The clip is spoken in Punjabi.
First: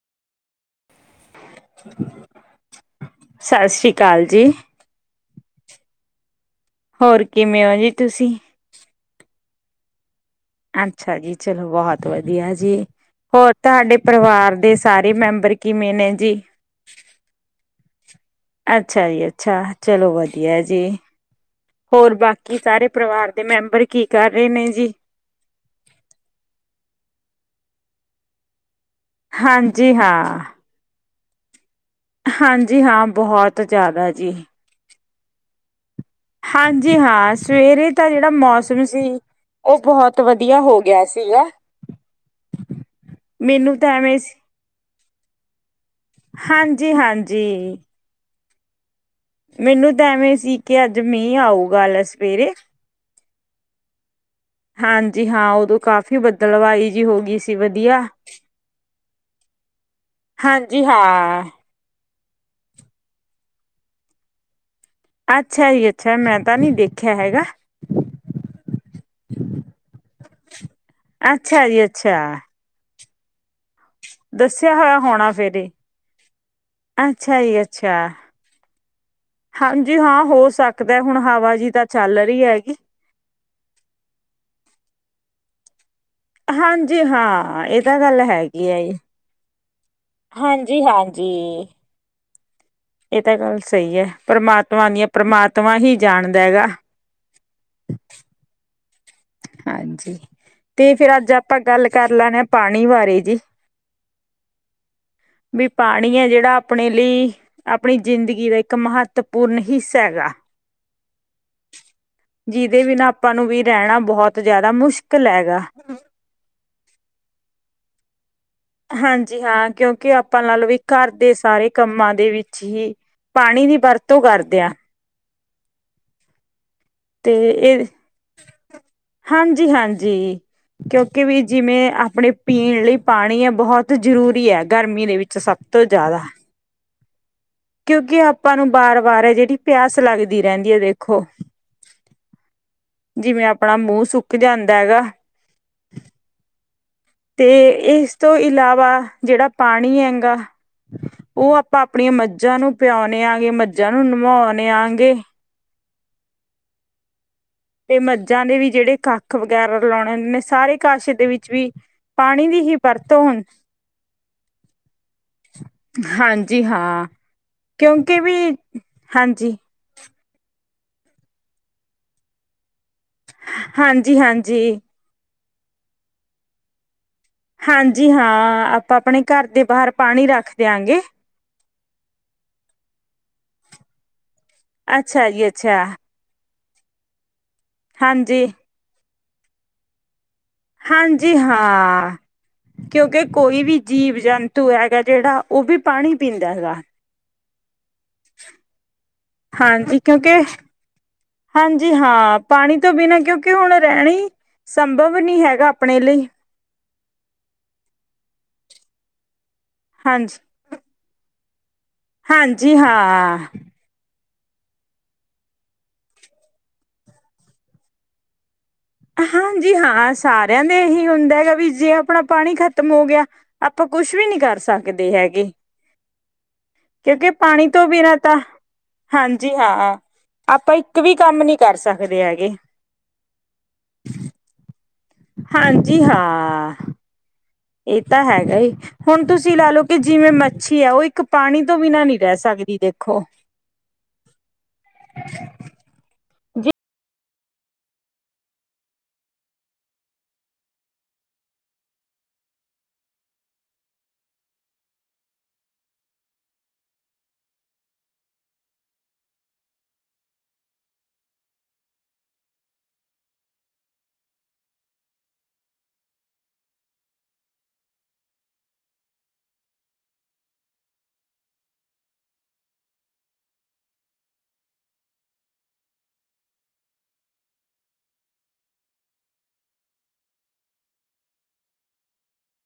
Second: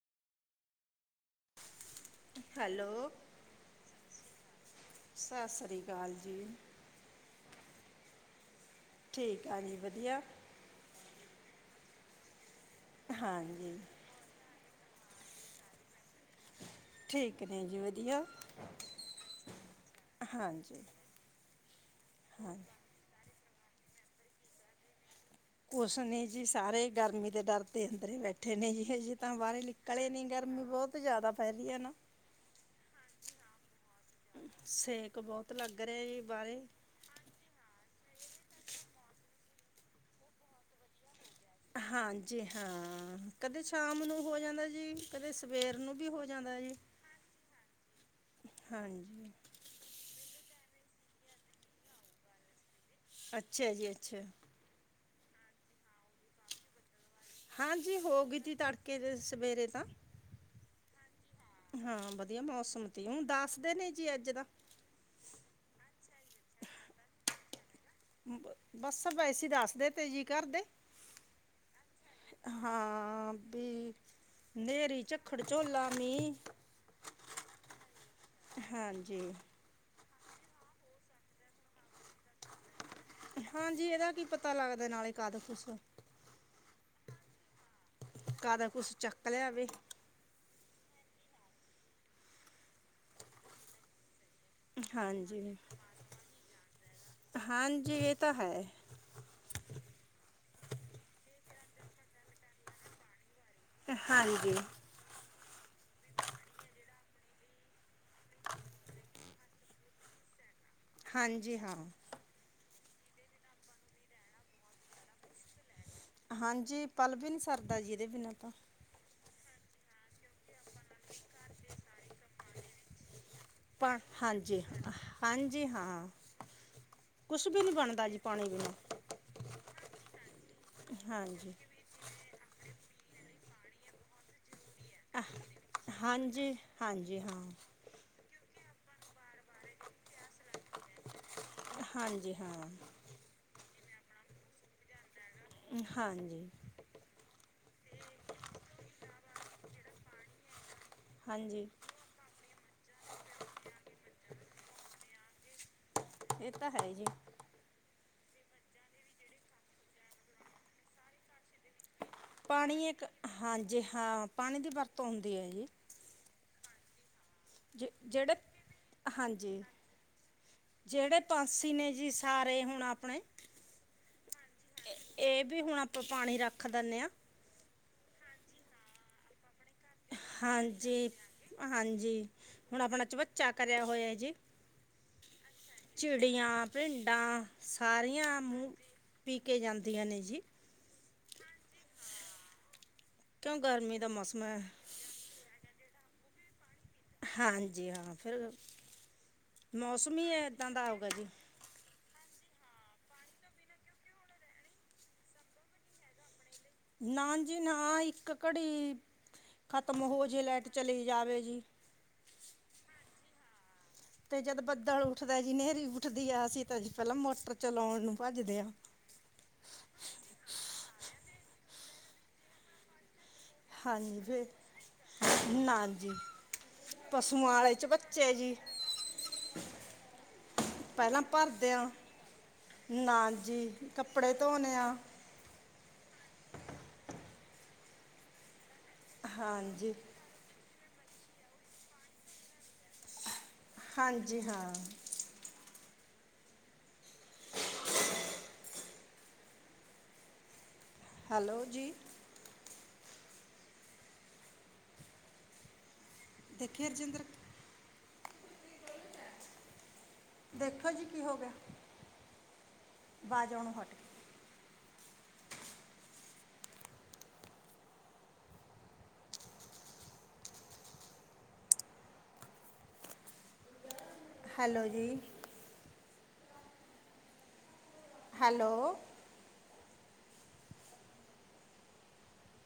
ਹੈਲੋ ਸਤਿ ਸ੍ਰੀ ਅਕਾਲ ਜੀ। ਸਤਿ ਸ਼੍ਰੀ ਅਕਾਲ ਜੀ। ਹੋਰ ਕਿਵੇਂ ਹੋ ਜੀ ਤੁਸੀਂ ਠੀਕ ਆ ਜੀ ਵਧੀਆ। ਅੱਛਾ ਜੀ ਚਲੋ ਬਹੁਤ ਵਧੀਆ ਜੀ। ਜੀ ਹੋਰ ਹਾਂਜੀ ਤੁਹਾਡੇ ਪਰਿਵਾਰ ਦੇ ਸਾਰੇ ਮੈਂਬਰ ਕਿਵੇਂ ਨੇ। ਜੀ? ਠੀਕ ਨੇ ਜੀ ਵਧੀਆ। ਵਧੀਆ। ਅੱਛਾ ਜੀ ਅੱਛਾ ਚਲੋ ਵਧੀਆ ਜੀ। ਹਾਂਜੀ ਹੋਰ ਹਾਂ ਬਾਕੀ ਸਾਰੇ ਪਰਿਵਾਰ ਦੇ ਮੈਂਬਰ ਕੀ ਕਰ ਰਹੇ ਨੇ ਜੀ ਕੁਛ ਨੀ ਜੀ ਸਾਰੇ ਗਰਮੀ ਦੇ ਡਰਦੇ ਅੰਦਰ ਹੀ ਬੈਠੇ ਨੇ ਜੀ। ਹਜੇ ਤਾਂ ਬਾਹਰੇ ਹਾਂਜੀ ਨਿਕਲ ਨਹੀਂ ਹਾਂ, ਗਰਮੀ ਬਹੁਤ। ਧੁੱਪ ਜ਼ਿਆਦਾ ਫੈਲੀ ਹੈ ਨਾ। ਹਾਂਜੀ ਹਾਂ ਬਹੁਤ ਜ਼ਿਆਦਾ ਜੀ। ਤੇ ਬਹੁਤ ਲੱਗ। ਰਿਹਾ ਜੀ ਬਾਹਰੇ ਹਾਂਜੀ ਹਾਂ ਸਵੇਰੇ ਦਾ ਜਿਹੜਾ ਮੌਸਮ ਸੀ ਉਹ ਬਹੁਤ ਵਧੀਆ ਹੋ ਗਿਆ ਸੀ। ਹਾਂਜੀ ਹਾਂ ਕਦੇ ਮੈਨੂੰ ਤਾਂ ਸ਼ਾਮ ਐਵੇਂ ਨੂੰ ਹੋ ਜਾਂਦਾ ਜੀ ਕਦੇ ਸਵੇਰ ਨੂੰ ਵੀ ਹੋ ਜਾਂਦਾ ਜੀ ਹਾਂਜੀ-ਹਾਂਜੀ। ਹਾਂਜੀ। ਮੈਨੂੰ ਤਾਂ ਐਵੇਂ ਸੀ ਕਿ ਅੱਜ ਮੀਂਹ ਆਉਗਾ ਲੈ ਸਵੇਰੇ ਅੱਛਾ ਜੀ ਅੱਛਾ। ਹਾਂਜੀ ਹਾਂ ਉਦੋਂ ਕਾਫ਼ੀ ਬੱਦਲਵਾਈ। ਜੀ ਹੋ ਗਈ ਸੀ ਹਾਂਜੀ ਵਧੀਆ ਹੋ ਗਈ ਸੀ ਤੜਕੇ ਦੇ ਸਵੇਰੇ ਤਾਂ ਹਾਂਜੀ ਹਾਂ ਹਾਂ। ਵਧੀਆ ਮੌਸਮ ਸੀ ਹੁਣ ਦੱਸ ਦੇ ਨੇ ਜੀ ਅੱਜ ਦਾ। ਅੱਛਾ ਜੀ ਅੱਛਾ ਮੈਂ ਤਾਂ ਨਹੀਂ ਦੇਖਿਆ ਹੈਗਾ‌। ਬੱਸ ਵੈਸੇ ਦੱਸਦੇ ਤੇ ਜੀ ਘਰਦੇ ਅੱਛਾ ਜੀ ਅੱਛਾ ਹਾਂ। ਹਾਂ ਵੀ। ਦੱਸਿਆ ਹੋਇਆ ਹਨੇਰੀ ਹੋਣਾ ਝੱਖੜ ਫਿਰ ਇਹ ਝੋਲਾ ਮੀਂਹ ਅੱਛਾ ਜੀ ਅੱਛਾ ਹਾਂਜੀ ਹਾਂਜੀ ਹਾਂ। ਹੋ ਸਕਦਾ ਹੁਣ ਹਵਾ ਜੀ ਤਾਂ ਚੱਲ ਰਹੀ ਹੈਗੀ ਹਾਂਜੀ ਇਹਦਾ ਕੀ ਪਤਾ ਲੱਗਦਾ ਨਾਲੇ ਕਾਹਦਾ [inaudible] ਹਾਂਜੀ ਹਾਂ ਏ ਗੱਲ ਕਦ ਹੈਗੀ ਆ ਕੁਛ ਜੀ ਚੱਕ ਲਿਆਵੇ ਹਾਂਜੀ ਜੀ ਹਾਂਜੀ ਇਹ ਤਾਂ ਗੱਲ ਸਹੀ ਹੈ ਪਰਮਾਤਮਾ ਦੀਆਂ ਹਾਂਜੀ ਪਰਮਾਤਮਾ ਹੀ ਜਾਣਦਾ ਹੈਗਾ ਹਾਂਜੀ ਇਹ ਤਾਂ ਹੈ ਹਾਂਜੀ ਤੇ ਫਿਰ ਅੱਜ ਆਪਾਂ ਗੱਲ ਕਰ ਲੈਣੇ ਹ ਪਾਣੀ ਬਾਰੇ ਜੀ ਹਾਂਜੀ ਵੀ ਪਾਣੀ ਹੈ ਜਿਹੜਾ ਆਪਣੇ ਲਈ ਆਪਣੀ ਜ਼ਿੰਦਗੀ ਦਾ ਇੱਕ ਮਹੱਤਵਪੂਰਨ ਹਿੱਸਾ ਹੈਗਾ ਹਾਂਜੀ ਹਾਂ ਕਿਤੇ ਵੀ ਨਾ ਆਪਾਂ ਨੂੰ ਵੀ ਰਹਿਣਾ ਬਹੁਤ ਜ਼ਿਆਦਾ ਮੁਸ਼ਕਿਲ ਹੈਗਾ ਹਾਂਜੀ ਪਲ ਵੀ ਨੀ ਸਰਦਾ ਜਿਹਦੇ ਬਿਨਾਂ ਤਾਂ ਹਾਂਜੀ ਹਾਂ ਕਿਉਂਕਿ ਆਪਾਂ ਨਾਲ ਵੀ ਘਰ ਦੇ ਸਾਰੇ ਕੰਮਾਂ ਦੇ ਵਿੱਚ ਹੀ ਪਾਣੀ ਦੀ ਪਾ ਵਰਤੋਂ ਕਰ ਹਾਂਜੀ ਦੇਆਂ ਹਾਂਜੀ ਹਾਂ ਤੇ ਕੁਛ ਵੀ ਨਹੀਂ ਇਹ ਬਣਦਾ ਜੀ ਪਾਣੀ ਬਿਨਾਂ ਹਾਂਜੀ-ਹਾਂਜੀ ਕਿਉਂਕਿ ਵੀ ਹਾਂਜੀ ਜਿਵੇਂ ਆਪਣੇ ਪੀਣ ਲਈ ਪਾਣੀ ਹੈ ਬਹੁਤ ਜ਼ਰੂਰੀ ਹੈ ਗਰਮੀ ਦੇ ਵਿੱਚ ਸਭ ਤੋਂ ਜ਼ਿਆਦਾ ਹਾਂਜੀ ਹਾਂਜੀ ਹਾਂ ਕਿਉਂਕਿ ਆਪਾਂ ਨੂੰ ਵਾਰ ਵਾਰ ਹੈ ਜਿਹ ਪਿਆਸ ਲੱਗਦੀ ਰਹਿੰਦੀ ਹੈ ਦੇਖੋ ਹਾਂਜੀ ਹਾਂ ਜਿਵੇਂ ਆਪਣਾ ਮੂੰਹ ਸੁੱਕ ਜਾਂਦਾ ਹੈਗਾ ਹਾਂਜੀ ਤੇ ਇਸ ਤੋਂ ਇਲਾਵਾ ਜਿਹੜਾ ਪਾਣੀ ਹੈਗਾ ਉਹ ਹਾਂਜੀ ਆਪਾਂ ਆਪਣੀਆਂ ਮੱਝਾਂ ਨੂੰ ਪਿਆਣੇ ਆਂਗੇ ਮੱਝਾਂ ਨੂੰ ਨਵਾਉਦੇ ਆਂ ਗੇ ਇਹ ਤਾਂ ਹੈ ਜੀ ਤੇ ਮੱਝਾਂ ਦੇ ਵੀ ਜਿਹੜੇ ਕੱਖ ਵਗੈਰਾ ਲਾਉਣੇ ਹੁੰਦੇ ਨੇ ਸਾਰੇ ਕਾਸ਼ ਦੇ ਵਿੱਚ ਵੀ ਦੀ ਹੀ ਪਾਣੀ ਇੱਕ ਵਰਤੋਂ ਹੁੰ ਹਾਂਜੀ ਹਾਂ ਪਾਣੀ ਦੀ ਵਰਤੋਂ ਹੁੰਦੀ ਹੈ ਜੀ ਜੀ ਹਾਂ ਜ ਕਿਉਂਕਿ ਵੀ ਜਿਹੜੇ ਹਾਂਜੀ ਜਿਹੜੇ ਪੰਕਸੀ ਨੇ ਜੀ ਸਾਰੇ ਹੁਣ ਆਪਣੇ ਹਾਂਜੀ ਹਾਂਜੀ ਇਹ ਵੀ ਹੁਣ ਆਪਾਂ ਪਾਣੀ ਰੱਖ ਦਿੰਦੇ ਹਾਂ ਹਾਂਜੀ ਹਾਂ ਆਪਾਂ ਆਪਣੇ ਘਰ ਦੇ ਬਾਹਰ ਪਾਣੀ ਰੱਖ ਦਿਆਂਗੇ ਹਾਂਜੀ ਹਾਂਜੀ ਹੁਣ ਆਪਣਾ ਚਵਚਾ ਕਰਿਆ ਹੋਇਆ ਜੀ ਅੱਛਾ ਜੀ ਅੱਛਾ ਚਿੜੀਆਂ ਪਿੰਢਾ ਸਾਰਿਆਂ ਹਾਂਜੀ ਮ ਪੀ ਕੇ ਜਾਂਦੀਆਂ ਨੇ ਜੀ। ਹਾਂਜੀ, ਹਾਂ ਕਿਉਂਕਿ ਕਿਉਂ ਕੋਈ ਵੀ ਗਰਮੀ ਦਾ ਜੀਵ ਮੌਸਮ ਹੈ ਜੰਤੂ ਹੈਗਾ ਜਿਹੜਾ ਉਹ ਵੀ ਪਾਣੀ ਪੀਂਦਾ ਹੈਗਾ। ਹਾਂਜ। ਜੀ ਹਾਂ, ਫਿਰ ਹਾਂਜੀ ਮੌਸਮ ਹੀ ਏਦਾਂ ਦਾ ਆਊਗਾ ਜੀ। ਜੀ ਹਾਂ, ਪਾਣੀ ਤੋਂ ਬਿਨਾਂ ਕਿਉਂਕਿ ਹੁਣ ਰਹਿਣਾ ਹੀ ਸੰਭਵ ਨਹੀਂ ਹੈਗਾ ਅਪਣੇ ਲਈ ਨਾ ਜੀ ਨਾ, ਇੱਕ ਘੜੀ ਖ਼ਤਮ ਹੋ ਹਾਂਜੀ ਜੇ, ਲਾਈਟ ਚਲੀ ਜਾਵੇ ਜੀ ਹਾਂਜੀ, ਹਾਂ। ਤੇ ਜਦ ਬੱਦਲ ਉੱਠਦਾ ਜੀ, ਹਨੇਰੀ ਉੱਠਦੀ ਆ, ਅਸੀਂ ਤਾਂ ਪਹਿਲਾਂ ਮੋਟਰ ਚਲਾਉਣ ਨੂੰ ਭੱਜ ਜਦੇ ਆ ਹਾਂਜੀ, ਹਾਂ, ਸਾਰਿਆਂ ਦੇ ਇਹੀ ਹੁੰਦਾ ਹੈਗਾ ਵੀ ਜੇ ਆਪਣਾ ਪਾਣੀ ਖਤਮ ਹੋ ਗਿਆ ਆਪਾਂ ਕੁਛ ਹਾਂਜੀ ਵੀ ਨੀ ਫਿਰ ਕਰ ਸਕਦੇ ਹੈਗੇ ਨਾ ਜੀ ਕਿਉਂਕਿ ਪਸ਼ੂਆਂ ਪਾਣੀ ਵਾਲੇ ਚ ਤੋਂ ਬਿਨਾਂ ਬੱਚੇ ਤਾਂ, ਜੀ ਹਾਂਜੀ, ਹਾਂ, ਆਪਾਂ ਇੱਕ ਵੀ ਪਹਿਲਾਂ ਕੰਮ ਨੀ ਭਰਦੇ ਕਰ ਆ ਸਕਦੇ ਹੈਗੇ। ਨਾ ਜੀ ਕੱਪੜੇ ਧੋਨੇ ਆ। ਹਾਂਜੀ, ਹਾਂ। ਇਹ ਤਾਂ ਹੈਗਾ ਈ। ਹੁਣ ਤੁਸੀਂ ਲਾ ਲਓ ਹਾਂਜੀ ਕਿ ਜਿਵੇਂ ਮ ਛੀ ਹੈ, ਉਹ ਇੱਕ ਪਾਣੀ ਤੋਂ ਬਿਨਾਂ ਨਹੀਂ ਰਹਿ ਸਕਦੀ, ਦੇਖੋ। ਹਾਂਜੀ, ਹਾਂ। ਹੈਲੋ ਜੀ। ਦੇਖਿਆ ਰਜਿੰਦਰ ਦੇਖੋ ਜੀ ਕੀ ਹੋ ਗਿਆ, ਵਾਜ ਆਉਣੋਂ ਹੱਟ ਗੀ। ਹੈਲੋ ਜੀ। ਹੈਲੋ।